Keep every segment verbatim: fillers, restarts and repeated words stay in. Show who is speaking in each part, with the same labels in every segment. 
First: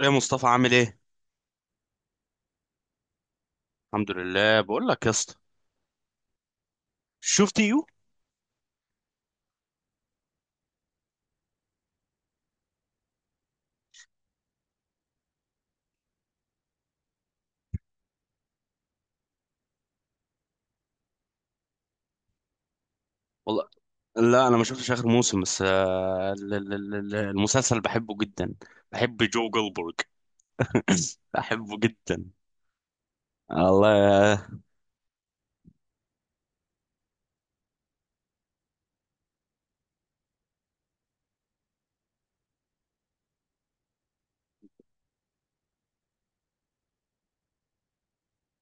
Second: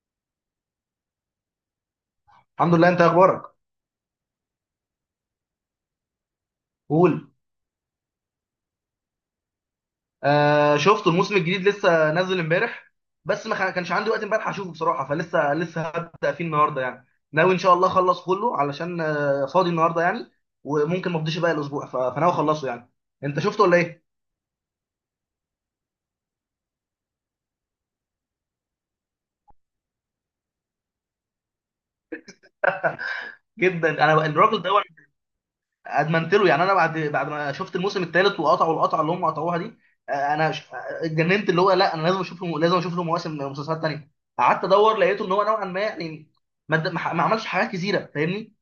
Speaker 1: ايه مصطفى عامل ايه؟
Speaker 2: الحمد لله، انت اخبارك؟
Speaker 1: الحمد لله، بقول لك يا اسطى،
Speaker 2: قول.
Speaker 1: شفت يو؟
Speaker 2: آه، شفته. الموسم الجديد لسه نازل امبارح. بس ما خ- كانش عندي وقت امبارح اشوفه بصراحه، فلسه لسه هبدا فيه النهارده يعني. ناوي ان شاء الله اخلص كله علشان آه فاضي النهارده يعني. وممكن ما افضيش باقي الاسبوع، ف- فناوي اخلصه يعني. انت شفته
Speaker 1: والله،
Speaker 2: ولا ايه؟
Speaker 1: لا انا ما شفتش اخر موسم، بس آه، ال- ال- ال- ال- المسلسل بحبه جدا. بحب جو جولدبرج. بحبه جدا.
Speaker 2: جدا. انا بقى-
Speaker 1: الله.
Speaker 2: الراجل ده أنا، ادمنت له يعني. انا بعد بعد ما شفت الموسم الثالث وقطعوا القطعه اللي هم قطعوها دي. آه، انا ش- آه، اتجننت، اللي هو لا، انا لازم اشوف له، لازم اشوف له مواسم مسلسلات تانيه. قعدت ادور، لقيته ان هو نوعا ما يعني، ما ما عملش حاجات كثيره، فاهمني؟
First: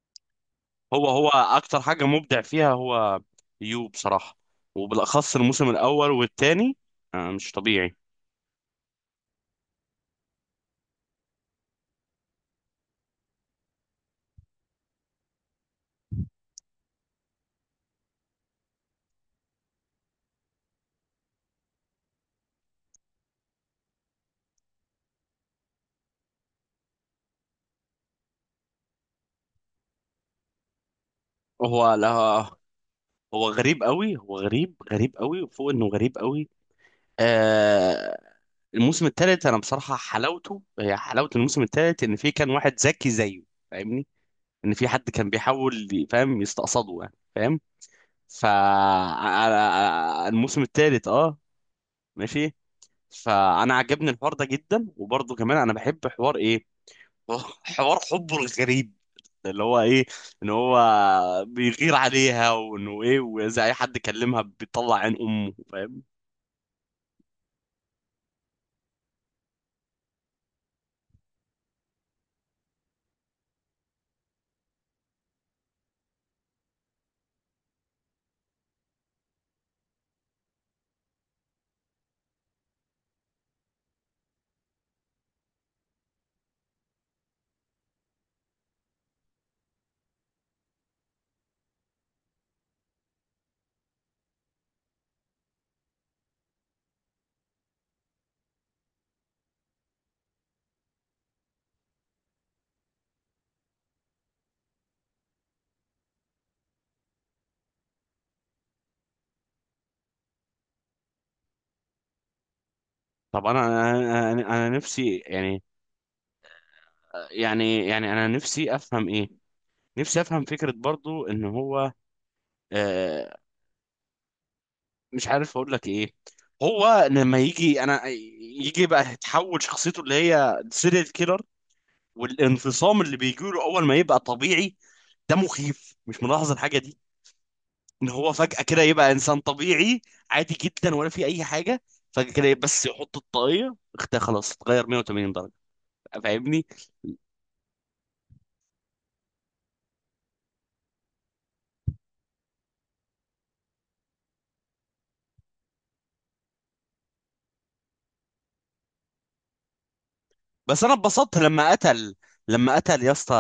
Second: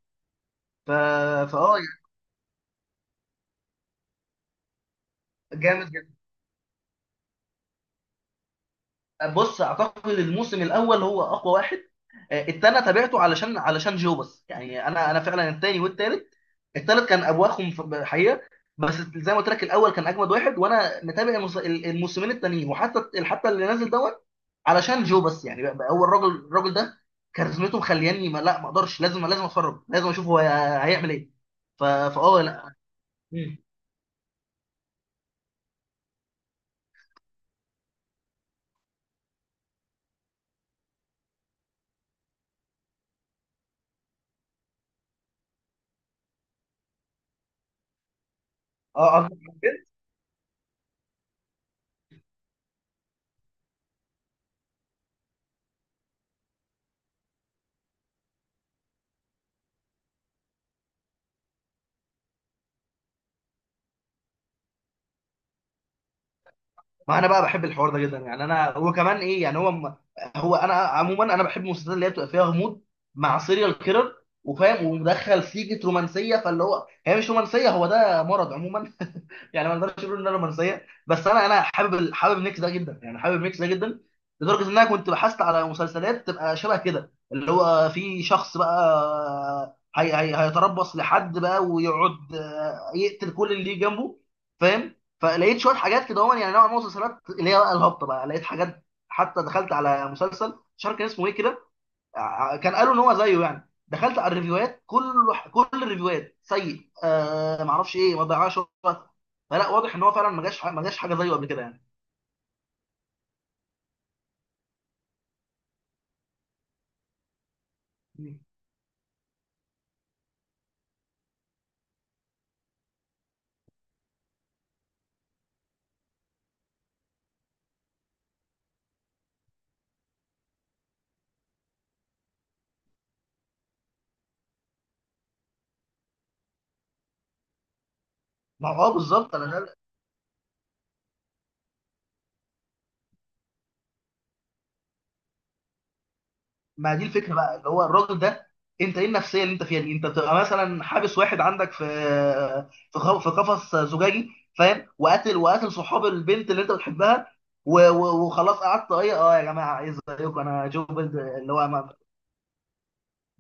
Speaker 2: ف...
Speaker 1: هو هو
Speaker 2: فاه
Speaker 1: اكتر حاجه مبدع فيها هو، يو، بصراحه. وبالاخص الموسم
Speaker 2: جامد
Speaker 1: الاول
Speaker 2: جدا.
Speaker 1: والثاني، مش طبيعي.
Speaker 2: بص، اعتقد الموسم الاول هو اقوى واحد. آه، التاني تابعته علشان علشان جو بس يعني، انا انا فعلا التاني والتالت. التالت كان ابواخهم في- حقيقه. بس زي ما قلت لك، الاول كان اجمد واحد، وانا متابع المس- الموسمين التانيين، وحتى حتى اللي نازل دوت، علشان جو بس يعني. بقى بقى هو الراجل الراجل ده، كاريزمته مخلياني ما لا ما اقدرش، لازم لازم اتفرج، لازم اشوف هو هيعمل ايه. ف...
Speaker 1: هو لا.
Speaker 2: فاه لا.
Speaker 1: هو
Speaker 2: مم.
Speaker 1: غريب قوي، هو غريب غريب قوي، وفوق انه غريب قوي. آه الموسم الثالث، انا بصراحه حلاوته هي حلاوه الموسم الثالث، ان في كان واحد ذكي زيه. فاهمني؟ ان في حد كان بيحاول ي- فاهم، يستقصده يعني، فاهم؟ ف
Speaker 2: اه،
Speaker 1: أنا- الموسم الثالث، اه، ماشي. فانا عجبني الحوار ده جدا، وبرضه كمان انا بحب حوار ايه، حوار حبه الغريب، اللي هو ايه، ان هو بيغير عليها، وانه ايه، واذا اي حد كلمها بيطلع عين امه، فاهم؟
Speaker 2: ما انا بقى بحب الحوار ده جدا يعني، انا وكمان ايه يعني هو. هو انا عموما، انا بحب المسلسلات اللي هي بتبقى فيها غموض، مع سيريال كيرر، وفاهم، ومدخل سيجة رومانسيه، فاللي هو هي مش رومانسيه، هو ده مرض عموما يعني ما نقدرش نقول انها رومانسيه، بس انا انا حابب ال- حابب الميكس ده جدا يعني، حابب الميكس ده جدا. لدرجه ان انا كنت بحثت على مسلسلات تبقى شبه كده، اللي هو في شخص بقى هي هي هيتربص لحد بقى، ويقعد آه، يقتل كل اللي جنبه، فاهم؟ فلقيت شويه حاجات كده هون، يعني نوع من المسلسلات اللي هي بقى الهبطه، بقى لقيت حاجات، حتى دخلت على مسلسل مش عارف كان اسمه ايه كده. ع- كان قالوا ان هو زيه يعني، دخلت على الريفيوهات، كل كل الريفيوهات سيء، آه ما اعرفش ايه، ما ضيعش وقت. فلا، واضح ان هو فعلا ما جاش ح- ما جاش حاجه زيه قبل كده يعني.
Speaker 1: طب انا انا انا أنا نفسي يعني، يعني يعني انا نفسي افهم ايه، نفسي افهم فكرة برضو ان هو، آه مش عارف اقول لك ايه. هو لما يجي، انا يجي بقى يتحول شخصيته اللي هي سيريال كيلر، والانفصام اللي بيجي له اول ما يبقى طبيعي. ده مخيف، مش ملاحظ الحاجة دي؟ ان هو فجأة
Speaker 2: ما
Speaker 1: كده
Speaker 2: هو اه
Speaker 1: يبقى
Speaker 2: بالظبط،
Speaker 1: انسان
Speaker 2: انا ده.
Speaker 1: طبيعي، عادي جدا، ولا في اي حاجة. فجأة كده بس يحط الطاقية اختها، خلاص اتغير مئة وثمانين درجة. فاهمني؟
Speaker 2: ما دي الفكره بقى، اللي هو الراجل ده. انت ايه النفسيه اللي انت فيها دي؟ انت بتبقى مثلا حابس واحد عندك في، في خ- في قفص زجاجي، فاهم؟ وقاتل وقاتل صحاب البنت اللي انت بتحبها، و- و- وخلاص، قعدت ايه اه يا جماعه ايه زيكم، انا
Speaker 1: بس
Speaker 2: جو
Speaker 1: انا
Speaker 2: بيلد
Speaker 1: اتبسطت
Speaker 2: اللي هو
Speaker 1: لما
Speaker 2: ما-
Speaker 1: قتل، لما قتل يا اسطى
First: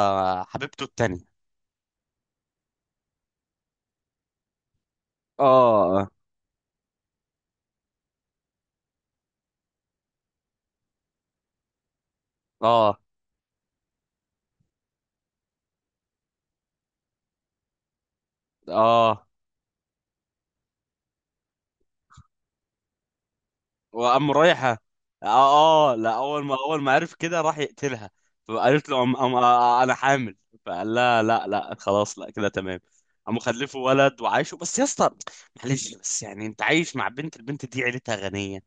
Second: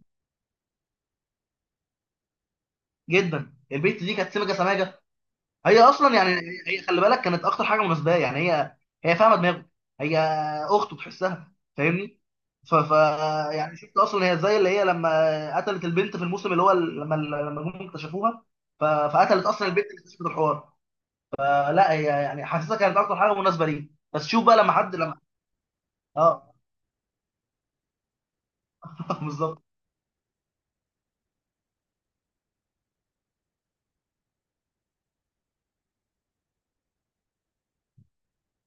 Speaker 1: حبيبته التانية.
Speaker 2: جدا. البنت دي كانت سمجه سماجه هي
Speaker 1: اه،
Speaker 2: اصلا يعني، هي خلي بالك كانت اكتر حاجه مناسبه يعني هي، هي فاهمه دماغه، هي اخته تحسها، فاهمني؟ ف... ف
Speaker 1: اه،
Speaker 2: يعني شفت اصلا هي، زي اللي هي لما قتلت البنت في الموسم اللي هو ال- لما ال- لما هم اكتشفوها. ف...
Speaker 1: اه،
Speaker 2: فقتلت اصلا البنت اللي اكتشفت الحوار. فلا، هي يعني حاسسها كانت اكتر حاجه مناسبه ليه. بس
Speaker 1: وقام
Speaker 2: شوف بقى لما
Speaker 1: رايحة.
Speaker 2: حد لما،
Speaker 1: اه، اه، لا، اول
Speaker 2: اه
Speaker 1: ما اول ما عرف كده راح يقتلها. فقالت له، أم أم
Speaker 2: بالظبط.
Speaker 1: آه، آه، انا حامل. فقال لها، لا لا خلاص، لا كده تمام. قام خلفه ولد وعايشه، بس يا اسطى، معلش، بس يعني، انت عايش مع بنت البنت دي، عيلتها غنية،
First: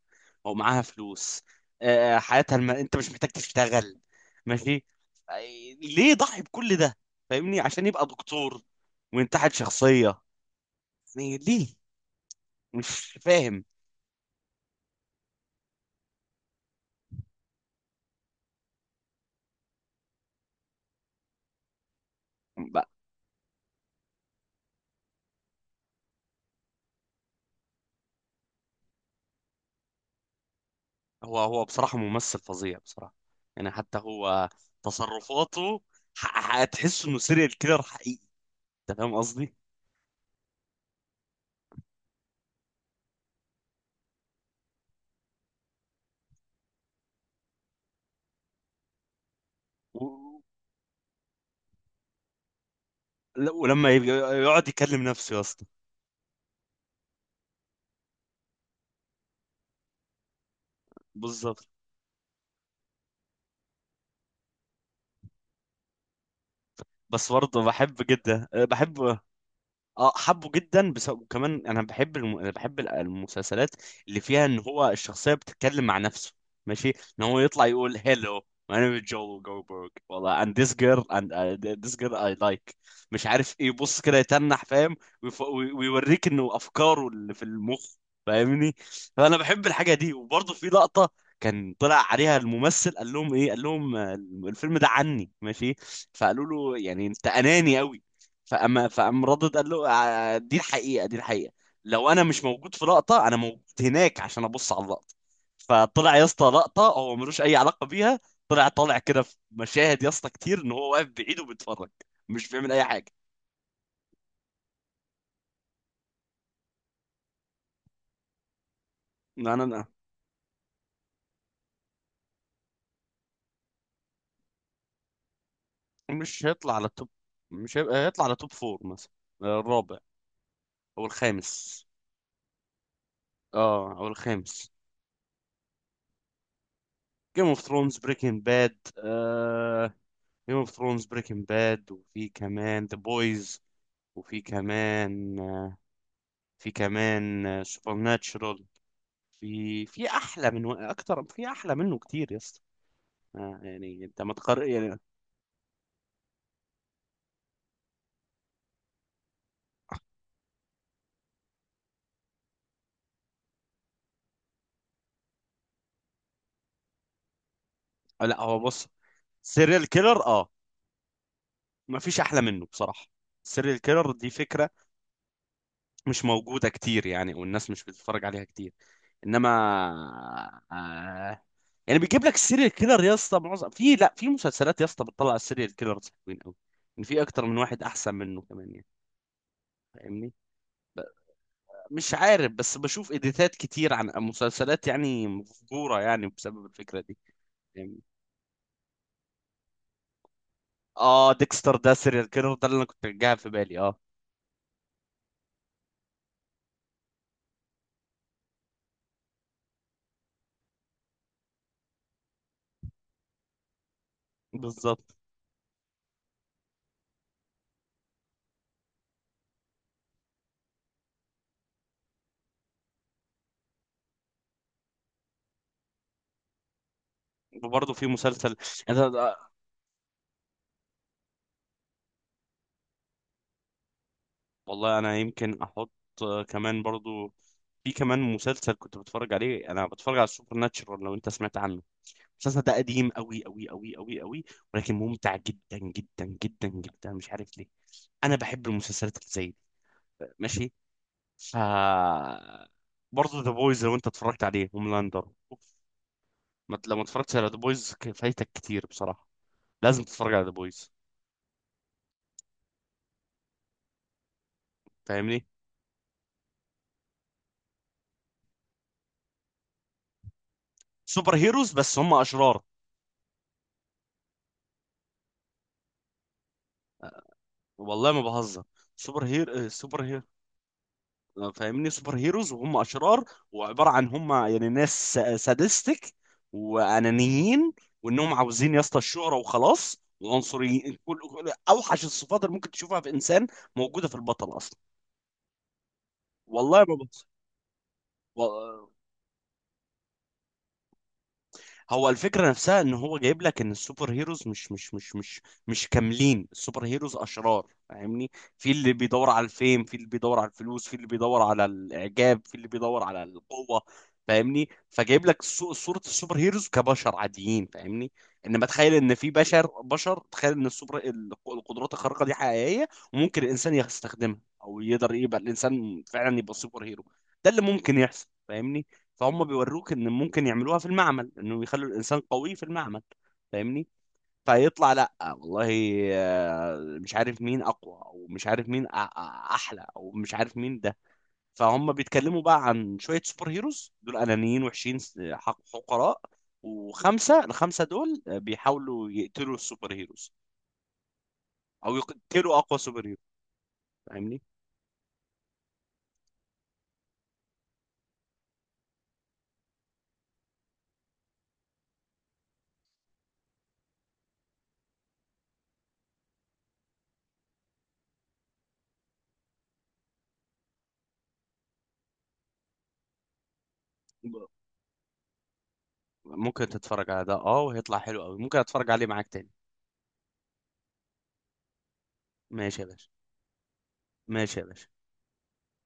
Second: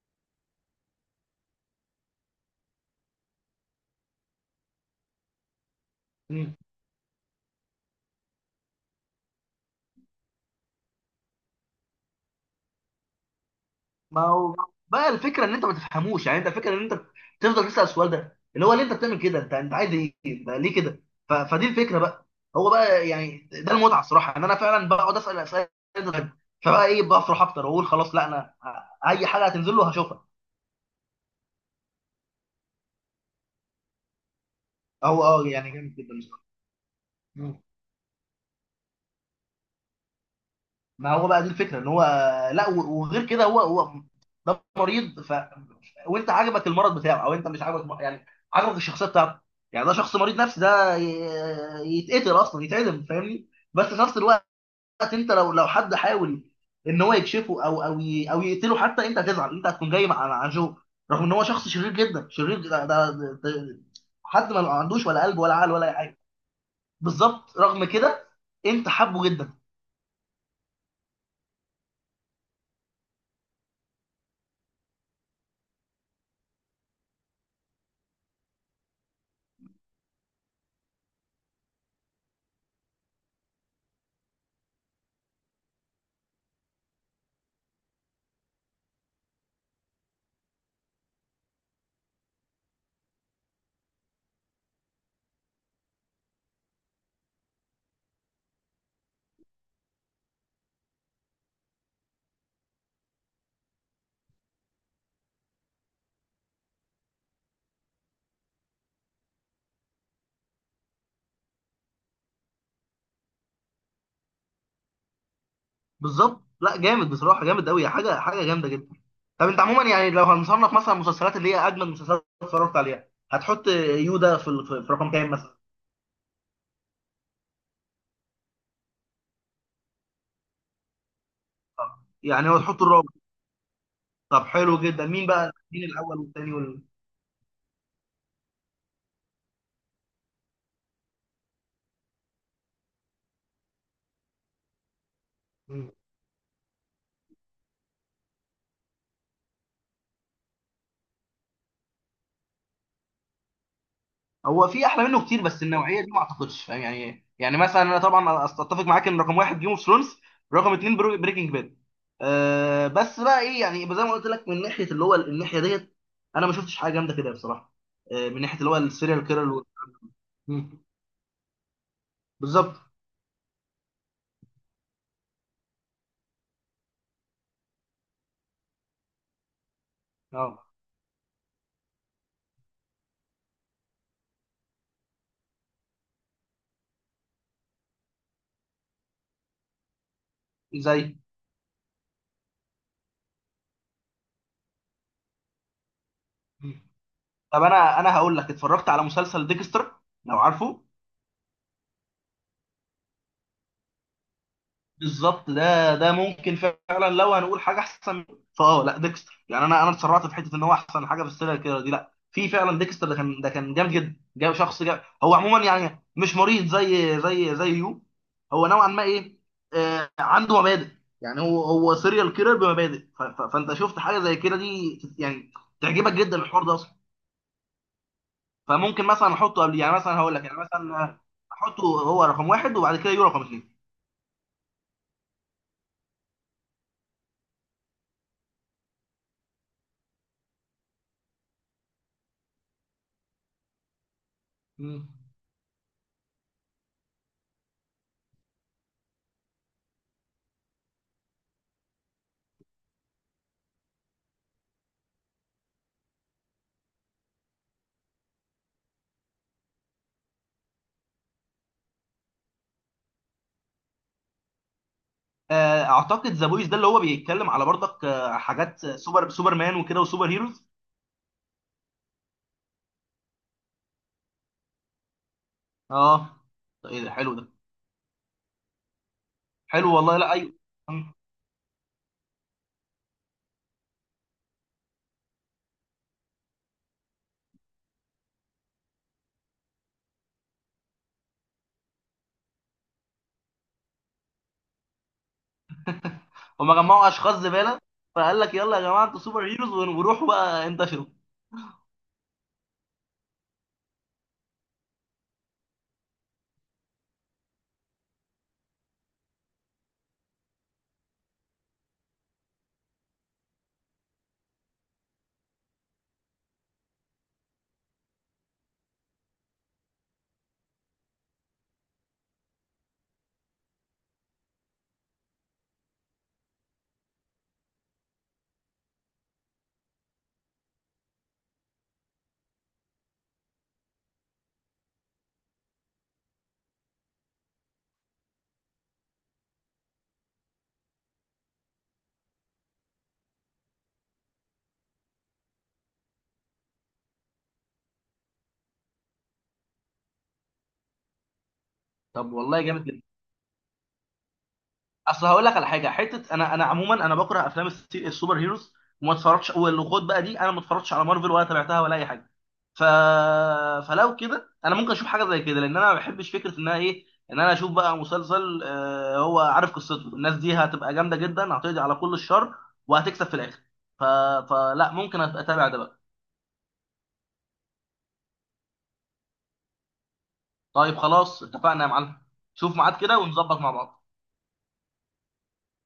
Speaker 1: ومعاها فلوس. آه، آه، حياتها الم... انت مش محتاج تشتغل، ماشي. آه، ليه ضحي بكل ده؟ فاهمني؟ عشان يبقى دكتور وينتحل شخصية، يعني ليه؟ مش فاهم.
Speaker 2: ما هو بقى الفكره ان انت ما تفهموش يعني، انت الفكره ان انت تفضل تسال السؤال ده، اللي هو ليه انت بتعمل كده، انت انت عايز ايه؟ ده ليه كده؟ ف... فدي الفكره بقى. هو بقى يعني ده المتعه الصراحه، ان انا فعلا بقعد اسال اسئله غريبة. فبقى ايه، بفرح اكتر واقول خلاص لا انا، اي حاجه هتنزل له هشوفها.
Speaker 1: هو هو بصراحة ممثل فظيع بصراحة. يعني حتى هو،
Speaker 2: هو اه يعني
Speaker 1: تصرفاته،
Speaker 2: جامد جدا
Speaker 1: ح- هتحس انه سيريال
Speaker 2: بصراحه.
Speaker 1: كيلر حقيقي. انت فاهم قصدي؟
Speaker 2: ما هو بقى دي الفكره ان هو، لا، و- وغير كده هو هو ده مريض. ف وانت عجبك المرض بتاعه، او انت مش عجبك يعني، عجبك الشخصيه بتاعته؟ يعني ده
Speaker 1: و...
Speaker 2: شخص مريض نفسي، ده ي- يتقتل اصلا، يتعدم، فاهمني؟
Speaker 1: لا،
Speaker 2: بس
Speaker 1: ولما
Speaker 2: في
Speaker 1: يبي-
Speaker 2: نفس الوقت،
Speaker 1: يقعد يكلم
Speaker 2: انت
Speaker 1: نفسه يا
Speaker 2: لو
Speaker 1: اسطى،
Speaker 2: لو حد حاول ان هو يكشفه او او ي- او يقتله حتى، انت هتزعل، انت هتكون جاي مع مع جو، رغم ان هو
Speaker 1: بالظبط.
Speaker 2: شخص شرير جدا، شرير ده, ده, ده, ده، حد ما عندوش ولا قلب ولا عقل ولا اي حاجه،
Speaker 1: بس
Speaker 2: بالظبط
Speaker 1: برضه
Speaker 2: رغم
Speaker 1: بحب
Speaker 2: كده.
Speaker 1: جدا،
Speaker 2: انت
Speaker 1: بحب.
Speaker 2: حبه جدا،
Speaker 1: اه، حبه جدا، بس وكمان انا بحب الم... أنا بحب ال- المسلسلات اللي فيها ان هو الشخصيه بتتكلم مع نفسه، ماشي. ان هو يطلع يقول هيلو، my name is Joel Goldberg، والله، and this girl and uh, this girl I like، مش عارف ايه، يبص كده يتنح، فاهم؟ ويف... وي- ويوريك انه افكاره اللي في المخ. فاهمني؟ فانا بحب الحاجه دي. وبرضه في لقطه، كان طلع عليها الممثل، قال لهم ايه قال لهم، آه، الفيلم ده عني، ماشي. فقالوا له، يعني انت اناني قوي. فأما فقام ردد، قال له، "آه، دي الحقيقة، دي الحقيقة، لو أنا مش موجود في لقطة، أنا موجود هناك عشان أبص على اللقطة". فطلع يا اسطى لقطة هو ملوش أي علاقة بيها. طلع طالع كده في مشاهد يا اسطى كتير، إن هو واقف بعيد وبيتفرج، مش بيعمل أي حاجة.
Speaker 2: بالظبط. لا جامد بصراحه، جامد قوي، حاجه حاجه جامده جدا. طب
Speaker 1: لا
Speaker 2: انت
Speaker 1: لا
Speaker 2: عموما
Speaker 1: لا،
Speaker 2: يعني، لو هنصنف مثلا المسلسلات اللي هي اجمد مسلسلات اتفرجت عليها، هتحط يودا في ال- في في رقم كام مثلا؟
Speaker 1: مش هيطلع على التوب، مش هيبقى هيطلع على توب فور مثلا، الرابع أو الخامس.
Speaker 2: يعني هو تحط الرابع؟
Speaker 1: اه، أو
Speaker 2: طب
Speaker 1: الخامس.
Speaker 2: حلو جدا، مين بقى، مين الاول والثاني وال...؟
Speaker 1: جيم اوف ثرونز، بريكنج باد. جيم اوف ثرونز، بريكنج باد، وفي كمان ذا بويز، وفي كمان في كمان سوبر ناتشرال. في في احلى من اكتر في احلى منه كتير يا اسطى، آه، يعني انت ما تقر
Speaker 2: هو في
Speaker 1: يعني.
Speaker 2: احلى منه كتير، بس النوعيه دي ما اعتقدش، فاهم يعني؟ يعني مثلا انا طبعا اتفق معاك ان رقم واحد جيم اوف ثرونز، رقم اتنين بريكنج باد. أه، بس بقى ايه يعني، زي ما قلت لك من ناحيه اللي هو الناحيه ديت، انا ما شفتش حاجه جامده كده بصراحه،
Speaker 1: آه،
Speaker 2: أه،
Speaker 1: لا،
Speaker 2: من
Speaker 1: هو
Speaker 2: ناحيه اللي هو
Speaker 1: بص،
Speaker 2: السيريال كيرل.
Speaker 1: سيريال كيلر، اه، ما فيش احلى منه
Speaker 2: بالظبط.
Speaker 1: بصراحة. السيريال كيلر دي فكرة مش موجودة كتير يعني، والناس مش بتتفرج عليها كتير، انما
Speaker 2: اه،
Speaker 1: آه، يعني بيجيب لك السيريال كيلر يا اسطى، معظم في لا في مسلسلات يا اسطى بتطلع السيريال كيلرز حلوين قوي، ان في اكتر من واحد احسن منه كمان يعني. فاهمني؟
Speaker 2: زي.
Speaker 1: مش عارف، بس بشوف اديتات كتير عن مسلسلات يعني مفجوره يعني بسبب
Speaker 2: مم.
Speaker 1: الفكره دي.
Speaker 2: طب انا
Speaker 1: فاهمني؟
Speaker 2: انا هقول لك، اتفرجت على مسلسل ديكستر، لو عارفه؟
Speaker 1: اه، ديكستر ده سيريال كيلر، ده اللي انا كنت جايبها في بالي، اه،
Speaker 2: بالظبط، ده ده ممكن فعلا لو هنقول حاجه احسن منه. فاه لا ديكستر، يعني انا انا اتسرعت في حته ان هو احسن حاجه في السيريال كيلر دي، لا في فعلا ديكستر ده كان، ده كان جامد جدا، جاب شخص، جاب
Speaker 1: بالظبط.
Speaker 2: هو عموما يعني مش مريض زي زي زي يو، هو نوعا ما ايه، آه عنده مبادئ، يعني هو هو سيريال كيلر بمبادئ. ف- ف- فانت شفت حاجه زي كده دي يعني، تعجبك جدا الحوار ده اصلا.
Speaker 1: وبرضه في مسلسل،
Speaker 2: فممكن مثلا
Speaker 1: أنا...
Speaker 2: احطه قبل يعني، مثلا هقول لك يعني، مثلا احطه هو رقم واحد، وبعد كده يو رقم
Speaker 1: والله انا يمكن احط، آه، كمان برضه، في كمان مسلسل كنت بتفرج عليه، انا بتفرج على السوبر ناتشرال، لو انت سمعت عنه. المسلسل ده قديم قوي قوي قوي قوي قوي، ولكن
Speaker 2: اثنين.
Speaker 1: ممتع جدا جدا جدا جدا. مش عارف ليه، انا بحب المسلسلات اللي زي دي، ماشي. ف برضه ذا بويز، لو انت اتفرجت عليه، هوملاندر أوف. ما- لو ما اتفرجتش على ذا بويز فايتك كتير بصراحه، لازم تتفرج على ذا بويز، فاهمني؟
Speaker 2: آه، اعتقد ذا بويز ده اللي هو بيتكلم على برضك آه، حاجات سوبر سوبرمان وكده وسوبر هيروز.
Speaker 1: سوبر هيروز بس هم اشرار.
Speaker 2: اه. طيب ايه ده، حلو ده.
Speaker 1: والله ما بهزر. سوبر هير آه،
Speaker 2: حلو والله.
Speaker 1: سوبر
Speaker 2: لا، ايوه. مم.
Speaker 1: آه، فاهمني، سوبر هيروز وهم اشرار، وعباره عن هم يعني ناس سادستك، وانانيين، وانهم عاوزين يا اسطى الشهره وخلاص، وعنصريين، كل كل- اوحش الصفات اللي ممكن تشوفها في انسان موجوده في البطل اصلا.
Speaker 2: هما
Speaker 1: والله ما
Speaker 2: جمعوا اشخاص زباله، فقال لك يلا يا
Speaker 1: بص،
Speaker 2: جماعه، انتوا سوبر هيروز ون- وروحوا بقى انتشروا.
Speaker 1: هو الفكرة نفسها ان هو جايب لك ان السوبر هيروز مش مش مش مش مش كاملين، السوبر هيروز اشرار، فاهمني؟ في اللي بيدور على الفيم، في اللي بيدور على الفلوس، في اللي بيدور على الاعجاب، في اللي بيدور على القوة. فاهمني؟ فجايب لك صو- صورة السوبر هيروز كبشر عاديين، فاهمني؟ انما تخيل ان في بشر، بشر تخيل ان السوبر الق- القدرات الخارقة دي حقيقية، وممكن الانسان يستخدمها، او يقدر يبقى الانسان فعلا يبقى سوبر هيرو. ده اللي ممكن يحصل، فاهمني؟ فهم بيوروك ان ممكن يعملوها في المعمل، انه يخلوا الانسان قوي في المعمل، فاهمني؟ فيطلع، لا والله، آه، مش عارف مين اقوى، او مش عارف مين أ- أ- احلى، او مش عارف مين ده. فهم بيتكلموا بقى عن شوية سوبر هيروز دول انانيين، وحشين، س- حق- حقراء. وخمسة الخمسة دول بيحاولوا يقتلوا السوبر هيروز، او
Speaker 2: طب
Speaker 1: يقتلوا
Speaker 2: والله
Speaker 1: اقوى
Speaker 2: جامد جدا.
Speaker 1: سوبر هيرو، فاهمني؟
Speaker 2: اصل هقول لك على حاجه حته، انا انا عموما انا بكره افلام الس- السوبر هيروز، وما اتفرجش، والخد بقى دي انا ما اتفرجتش على مارفل ولا تابعتها ولا اي حاجه. ف فلو كده انا ممكن اشوف حاجه زي كده، لان انا ما بحبش فكره انها ايه، ان انا اشوف بقى مسلسل آه، هو عارف قصته، الناس دي هتبقى جامده جدا، هتقضي على كل الشر وهتكسب في الاخر. ف... فلا ممكن أت- اتابع ده بقى.
Speaker 1: ممكن تتفرج على ده، اه، وهيطلع حلو قوي، ممكن اتفرج عليه معاك تاني.
Speaker 2: طيب خلاص اتفقنا يا معلم، شوف
Speaker 1: ماشي يا
Speaker 2: ميعاد
Speaker 1: باشا.
Speaker 2: كده ونظبط مع بعض.
Speaker 1: ماشي يا باشا.